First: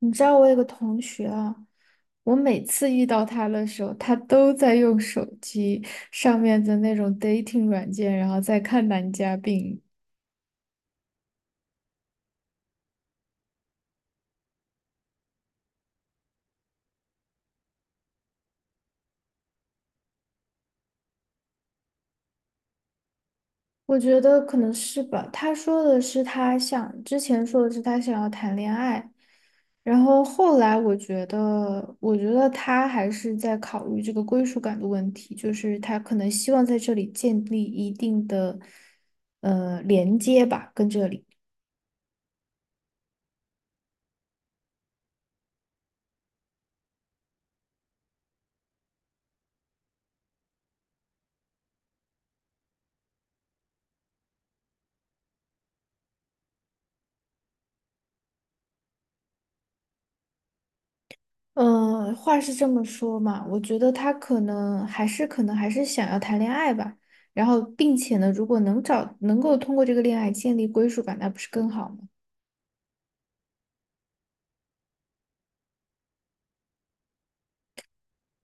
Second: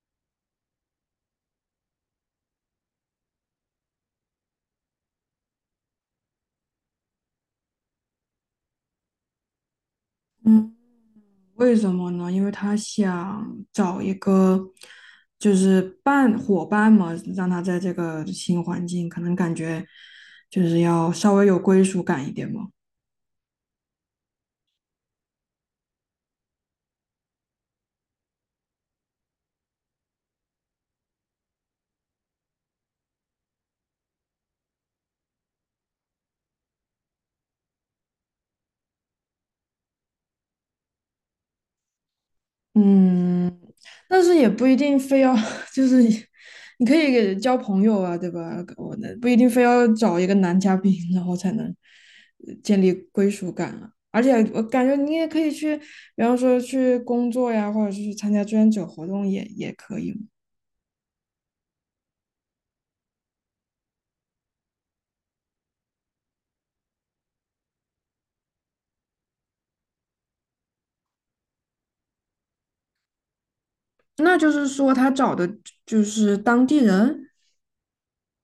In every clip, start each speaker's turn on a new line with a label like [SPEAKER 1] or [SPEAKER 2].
[SPEAKER 1] 你知道我有个同学啊，我每次遇到他的时候，他都在用手机上面的那种 dating 软件，然后在看男嘉宾。
[SPEAKER 2] 嗯，为什么呢？因为他想找一个伴伙伴嘛，让他在这个新环境，可能感觉就是要稍微有归属感一点嘛。
[SPEAKER 1] 我觉得可能是吧。他说的是他想，之前说的是他想要谈恋爱，然后后来我觉得他还是在考虑这个归属感的问题，就是他可能希望在这里建立一定的连接吧，跟这里。
[SPEAKER 2] 嗯，但是也不一定非要，就是你可以给交朋友啊，对吧？我的不一定非要找一个男嘉宾，然后才能建立归属感啊。而且我感觉你也可以去，比方说去工作呀，或者是去参加志愿者活动也可以。
[SPEAKER 1] 嗯，话是这么说嘛，我觉得他可能还是想要谈恋爱吧，然后并且呢，如果能够通过这个恋爱建立归属感，那不是更好吗？
[SPEAKER 2] 那就是说他找的就是当地人。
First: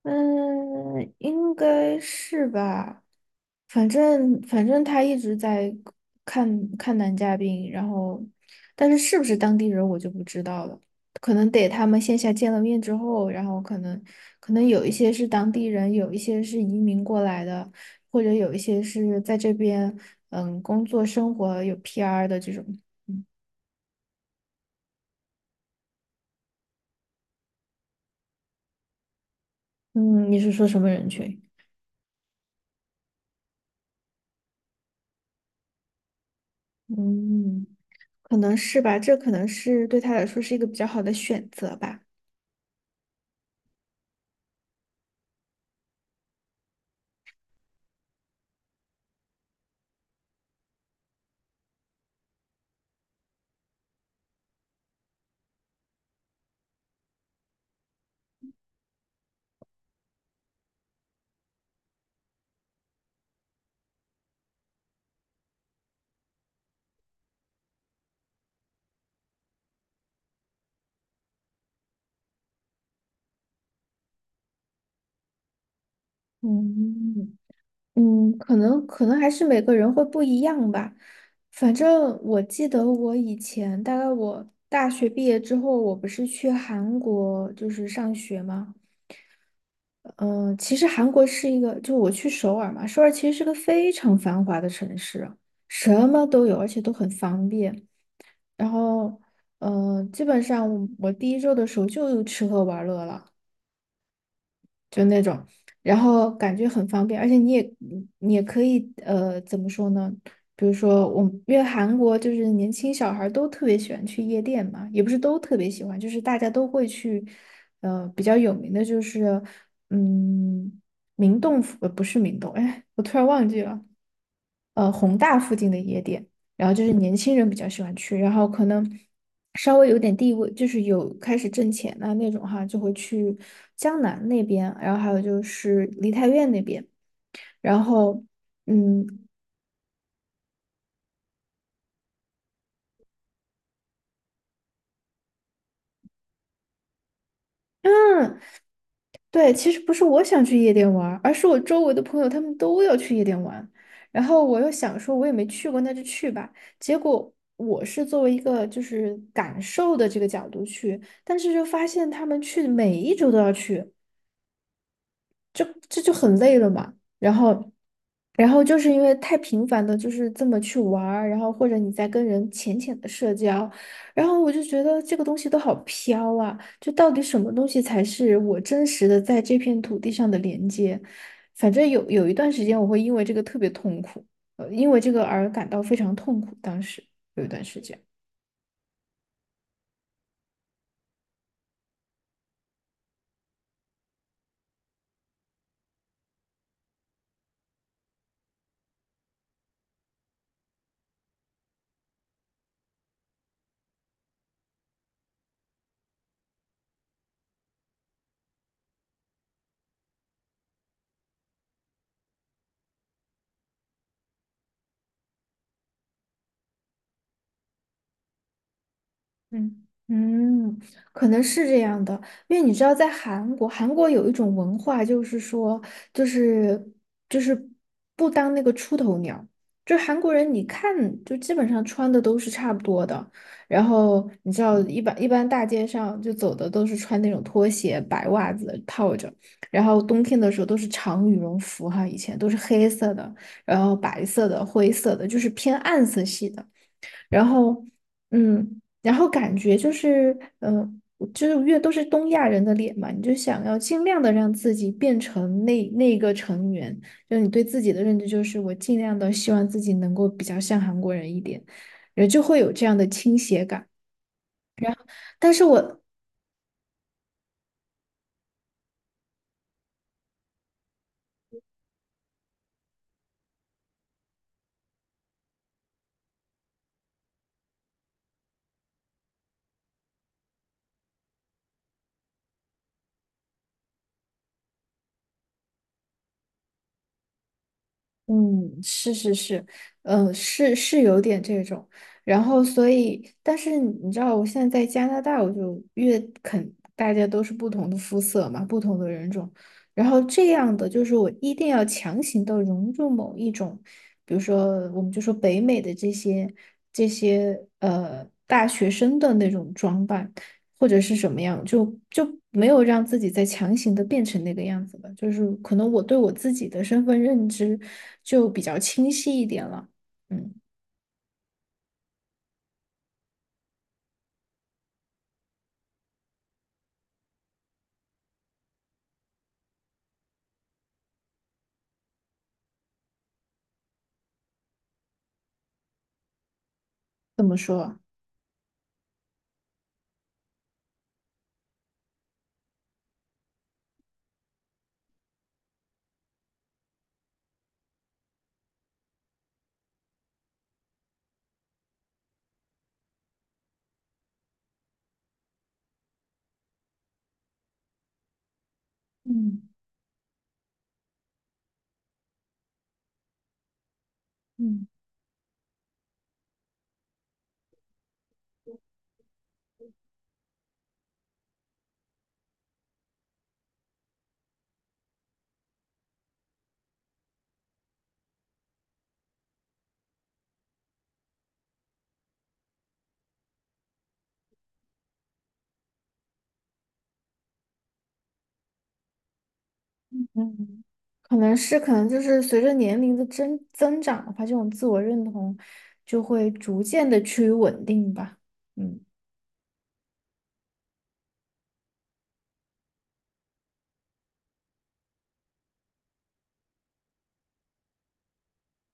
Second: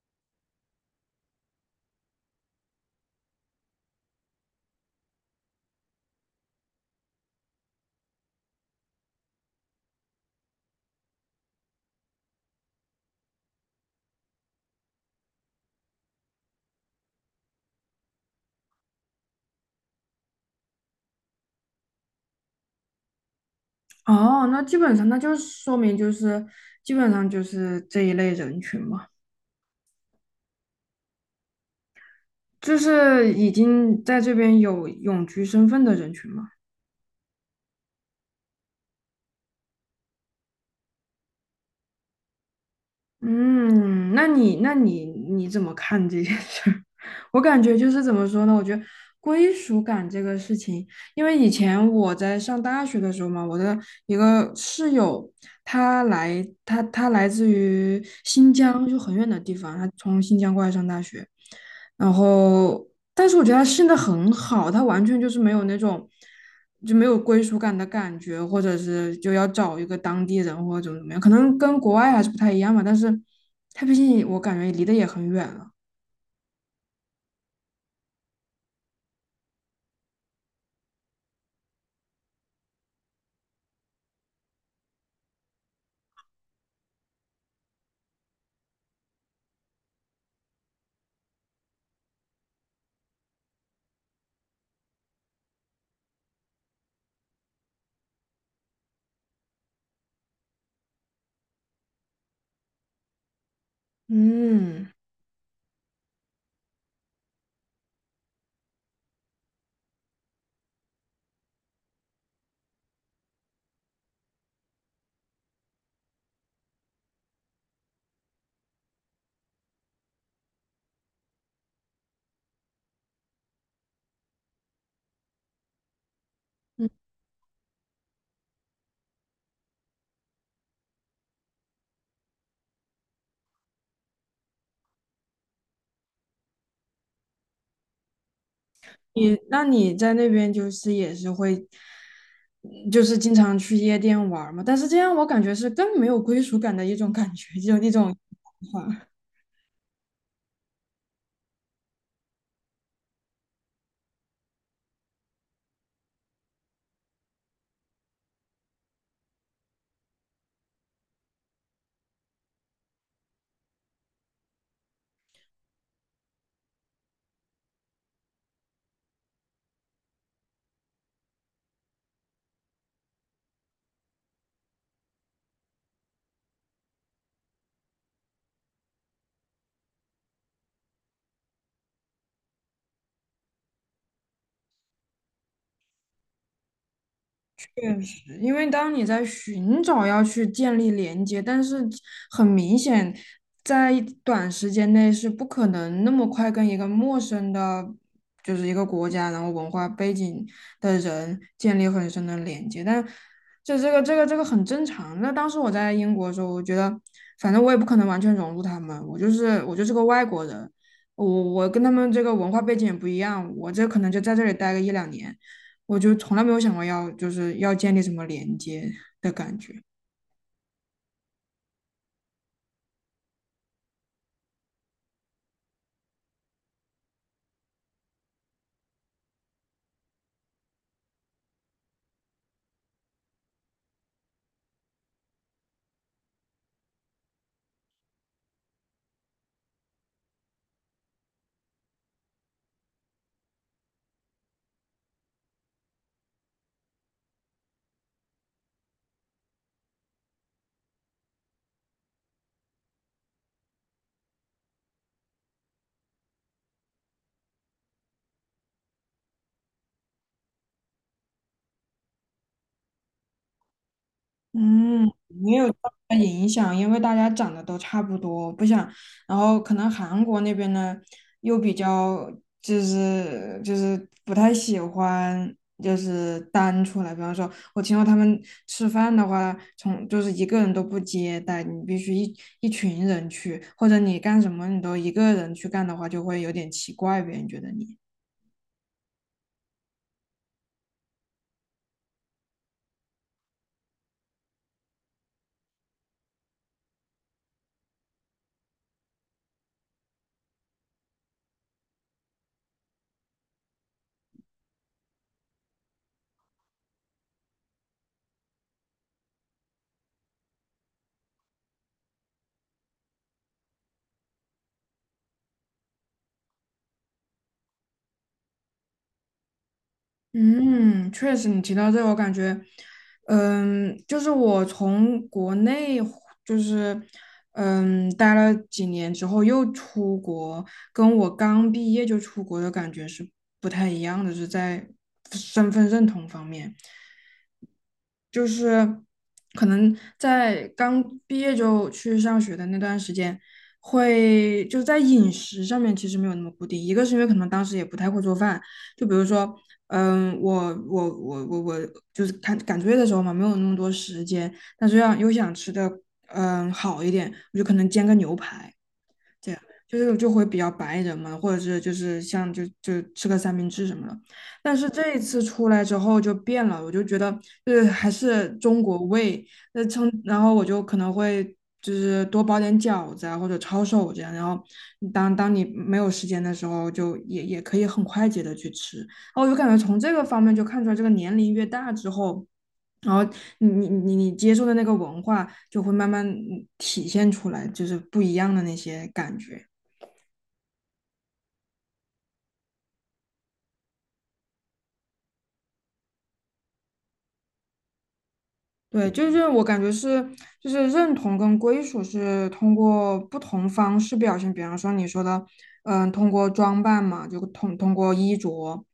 [SPEAKER 1] 嗯，应该是吧。反正他一直在看看男嘉宾，然后，但是是不是当地人我就不知道了，可能得他们线下见了面之后，然后可能有一些是当地人，有一些是移民过来的，或者有一些是在这边工作生活有 PR 的这种。
[SPEAKER 2] 哦，那基本上那就是说明就是基本上就是这一类人群嘛，
[SPEAKER 1] 嗯，你是说什么人群？
[SPEAKER 2] 就是已经在这边有永居身份的人群嘛。
[SPEAKER 1] 嗯。可能是吧，这可能是对他来说是一个比较好的选择吧。
[SPEAKER 2] 嗯，那你怎么看这件事儿？我感觉就是怎么说呢？我觉得归属感这个事情，因为以前我在上大学的时候嘛，我的一个室友，他来自于新疆，就很远的地方，他从新疆过来上大学，然后但是我觉得他现在很好，他完全就是没有那种就没有归属感的感觉，或者是就要找一个当地人或者怎么怎么样，可能跟国外还是不太一样吧。但是他毕竟我感觉离得也很远了。
[SPEAKER 1] 嗯嗯，可能还是每个人会不一样吧。反正我记得我以前，大概我大学毕业之后，我不是去韩国就是上学吗？嗯，其实韩国是一个，就我去首尔嘛，首尔其实是个非常繁华的城市啊，什么都有，而且都很方便。然后，基本上我第一周的时候就吃喝玩乐了。
[SPEAKER 2] 嗯，
[SPEAKER 1] 就那种，然后感觉很方便，而且你也可以怎么说呢？比如说我，因为韩国就是年轻小孩儿都特别喜欢去夜店嘛，也不是都特别喜欢，就是大家都会去，比较有名的就是，嗯，明洞府，不是明洞，哎，我突然忘记了，宏大附近的夜店，然后就
[SPEAKER 2] 嗯
[SPEAKER 1] 是年轻人比较喜欢去，然后可能稍微有点地位，就是有开始挣钱啊那种哈，就会去江南那边，然后还有就是梨泰院那边，然后嗯
[SPEAKER 2] 你那你在那边就是也是会，就是经常去夜店玩儿嘛？但是这样我感觉是更没有归属感的一种感觉，就那种。
[SPEAKER 1] 嗯，对，其实不是我想去夜店玩儿，而是我周围的朋友他们都要去夜店玩，然后我又想说我也没去过，那就去吧，结果。我是作为一个就是感受的这个角度去，但是就发现他们去每一周都要去，就这就很累了嘛。然后，然后就是因为太频繁的，就是这么去玩儿，然后或者你在跟人浅浅的社交，然后我就觉得这个东西都好飘啊，就到底什么东西才是我真实的在这片土地上的连接？反正有一段时间我会因为这个特别痛苦，因为这个而感到非常痛苦，当时有一段时间。
[SPEAKER 2] 确实，因为当你在寻找要去建立连接，但是很明显，在短时间内是不可能那么快跟一个陌生的，就是一个国家，然后文化背景的人建立很深的连接。但这个很正常。那当时我在英国的时候，我觉得反正我也不可能完全融入他们，我就是个外国人，我我跟他们这个文化背景也不一样，我这可能就在这里待个一两年。我就从来没有想过要就是要建立什么连接的感觉。
[SPEAKER 1] 嗯嗯，可能是这样的，因为你知道，在韩国，韩国有一种文化，就是说，就是就是不当那个出头鸟，就是韩国人，你看就基本上穿的都是差不多的，然后你知道，一般大街上就走的都是穿那种拖鞋、白袜子套着，然后冬天的时候都是长羽绒服哈，以前都是黑色的，然后白色的、灰色的，就是偏暗色系的。然后，嗯，然后感觉就是，就是越都是东亚人的脸嘛，你就想要尽量的让自己变成那个成员，就是你对自己的认知就是我尽量的希望自己能够比较像韩国人一点，人就会有这样的倾斜感。
[SPEAKER 2] 嗯，
[SPEAKER 1] 但
[SPEAKER 2] 没
[SPEAKER 1] 是
[SPEAKER 2] 有什
[SPEAKER 1] 我
[SPEAKER 2] 大影响，因为大家长得都差不多，不想，然后可能韩国那边呢又比较就是不太喜欢就是单出来，比方说我听说他们吃饭的话，从就是一个人都不接待，你必须一群人去，或者你干什么你都一个人去干的话，就会有点奇怪，别人觉得你。
[SPEAKER 1] 嗯，是是是，是是有点这种，然后所以，但是你知道，我现在在加拿大，我就越肯大家都是不同的肤色嘛，不同的人种，然后这样的就是我一定要强行的融入某一种，比如说我们就说北美的这些大学生的那种装扮，或者是什么样，就没有让自己再强行的变成那个样子了。就是可能我对我自己的身份认知就比较清晰一点了。嗯，
[SPEAKER 2] 嗯，确实，你提到这个，我感觉，嗯，就是我从国内回就是嗯待了几年之后又出国，跟我刚毕业就出国的感觉是不太一样的，是在身份认同方面。
[SPEAKER 1] 怎么说啊
[SPEAKER 2] 就是可能在刚毕业就去上学的那段时间，会就在饮食上面其实没有那么固定。一个是因为可能当时也不太会做饭，就比如说，嗯，我就是赶赶作业的时候嘛，没有那么多时间，但是要又想吃的嗯好一点，我就可能煎个牛排。
[SPEAKER 1] 嗯
[SPEAKER 2] 就是就会比较白人嘛，或者是就是像吃个三明治什么的。但
[SPEAKER 1] 嗯
[SPEAKER 2] 是这一次出来之后就变了，我就觉得就是还是中国味，那称然后我就可能会就是多包点饺子啊或者抄手这样，然后当你没有时间的时候就也可以很快捷的去吃。然后我就感觉从这个方面就看出来，这个年龄越大之后。然后你接受的那个文化就会慢慢嗯体现出来，就是不一样的那些感觉。
[SPEAKER 1] 嗯，可能是可能就是随着年龄的增长的话，这种自我认同就会逐渐的趋于稳定吧。嗯
[SPEAKER 2] 对，就是我感觉是，就是认同跟归属是通过不同方式表现，比方说你说的，嗯，通过装扮嘛，就通过衣着，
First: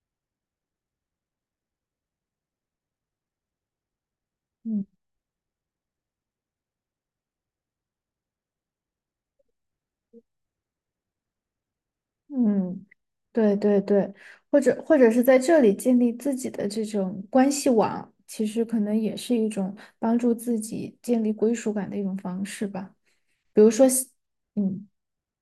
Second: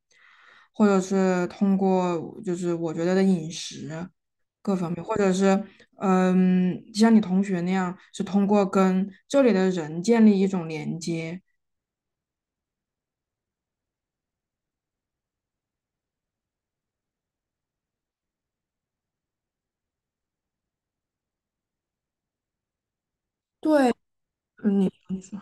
[SPEAKER 2] 或者是通过就是我觉得的饮食各
[SPEAKER 1] 嗯。
[SPEAKER 2] 方面，或者是嗯，像你同学那样，是通过跟这里的人建立一种连接。
[SPEAKER 1] 嗯，对对对，或者是在这里建立自己的这种关系网，其实可能也是一种帮助自己建立归属感的一种方式吧。比如说
[SPEAKER 2] 对，
[SPEAKER 1] 像
[SPEAKER 2] 嗯，
[SPEAKER 1] 嗯，
[SPEAKER 2] 你你说。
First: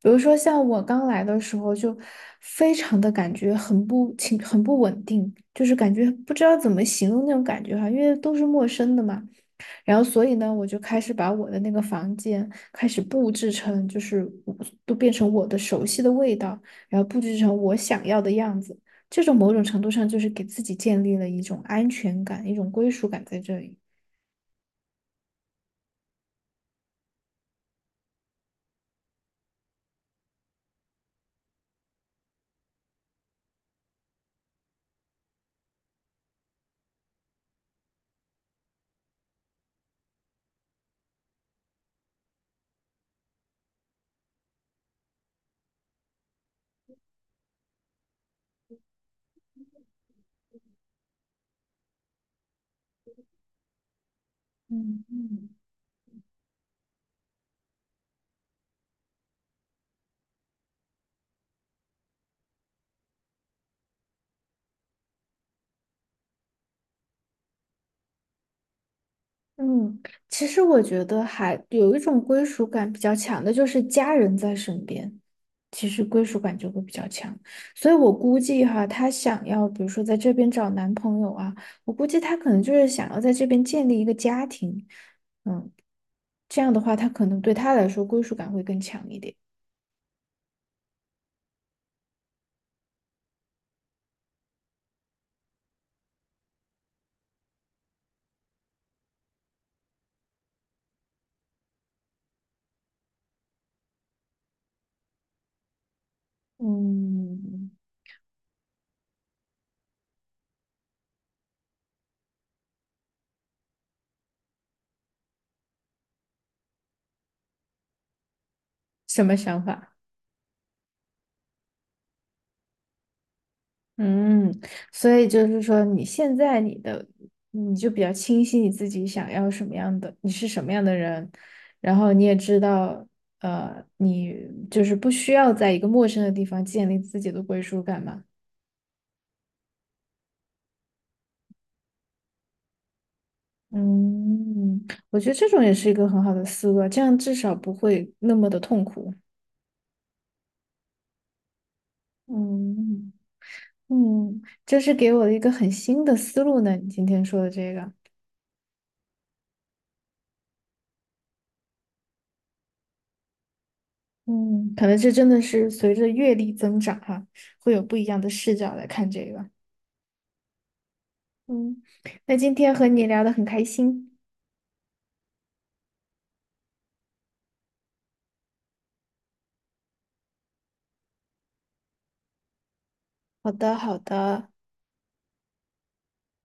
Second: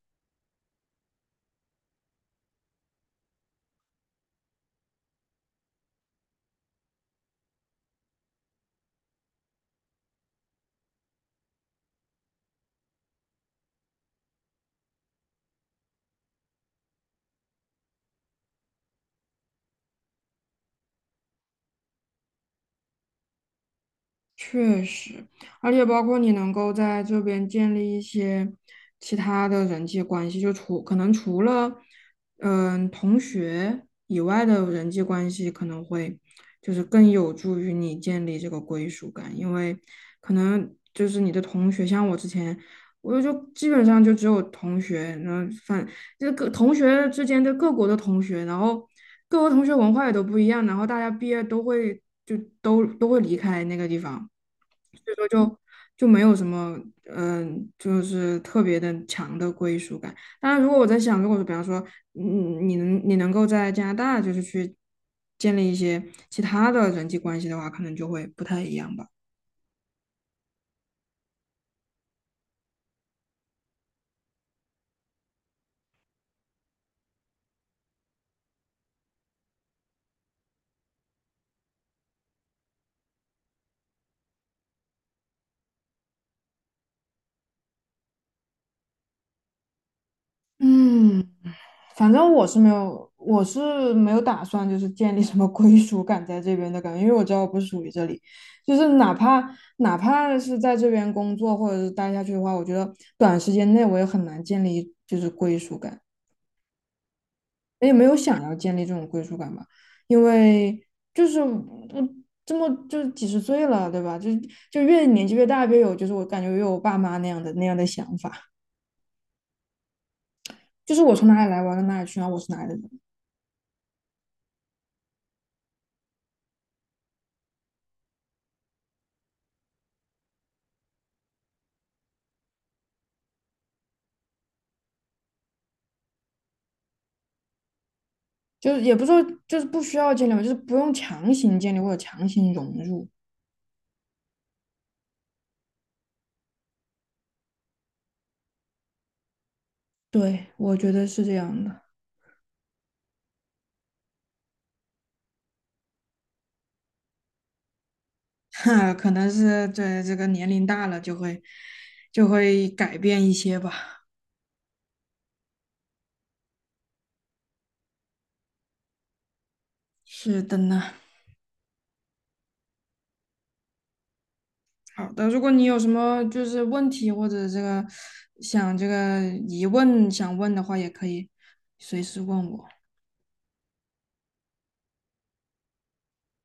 [SPEAKER 1] 比如说像我刚来的时候，就非常的感觉很不情，很不稳定，就是感觉不知道怎么形容那种感觉哈，因为都是陌生的嘛。然后，所以呢，我就开始把我的那个房间开始布置成，就是我都变成我的熟悉的味道，然后布置成我想要的样子。这种某种程度上就是给自己建立了一种安全感，一种归属感在这里。
[SPEAKER 2] 确实，而且包括你能够在这边建立一些其他的人际关系，就除可能除了嗯同学以外的人际关系，可能会就是更有助于你建立这个归属感，因为可能就是你的同学，像我之前，我就基本上就只有同学，然后反这各同学之间的各国的同学，然后各国同学文化也都不一样，然后大家毕业都会就都会离开那个地方。所
[SPEAKER 1] 嗯
[SPEAKER 2] 以说
[SPEAKER 1] 嗯。
[SPEAKER 2] 就就没有什么，嗯、就是特别的强的归属感。当然，如果我在想，如果说比方说，嗯，你能够在加拿大就是去建立一些其他的人际关系的话，可能就会不太一样吧。
[SPEAKER 1] 嗯，其实我觉得还有一种归属感比较强的，就是家人在身边，其实归属感就会比较强。所以我估计哈，她想要，比如说在这边找男朋友啊，我估计她可能就是想要在这边建立一个家庭。嗯，这样的话，她可能对她来说归属感会更强一点。
[SPEAKER 2] 嗯，反正我是没有，我是没有打算就是建立什么归属感在这边的感觉，因为我知道我不属于这里，就是哪怕是在这边工作或者是待下去的话，我觉得短时间内我也很难建立就是归属感。
[SPEAKER 1] 嗯，
[SPEAKER 2] 也没有想要建立这种归属感吧，因为就是我这么就几十岁了，对吧？就就越年纪越大，越有就是我感觉越有我爸妈那样的想法，
[SPEAKER 1] 什么想法？
[SPEAKER 2] 就是我从哪里来，我要到哪里去，然后我是哪里的人，
[SPEAKER 1] 嗯，所以就是说，你现在你的你就比较清晰你自己想要什么样的，你是什么样的人，然后你也知道，你就是不需要在一个陌生的地方建立自己的归属感嘛。
[SPEAKER 2] 就是也不是说就是不需要建立嘛，就是不用强行建立或者强行融入。
[SPEAKER 1] 嗯，我觉得这种也是一个很好的思路啊，这样至少不会那么的痛苦。
[SPEAKER 2] 对，我觉得是这样的，
[SPEAKER 1] 嗯嗯，这是给我的一个很新的思路呢，你今天说的这个。
[SPEAKER 2] 哈，可能是对这个年龄大了就会就会改变一些吧。
[SPEAKER 1] 嗯，可能这真的是随着阅历增长哈，会有不一样的视角来看这个。
[SPEAKER 2] 是的呢。
[SPEAKER 1] 嗯，那今天和你聊得很开心。
[SPEAKER 2] 好的，如果你有什么就是问题或者这个想这个疑问想问的话，也可以随时问我。
[SPEAKER 1] 好的，好的。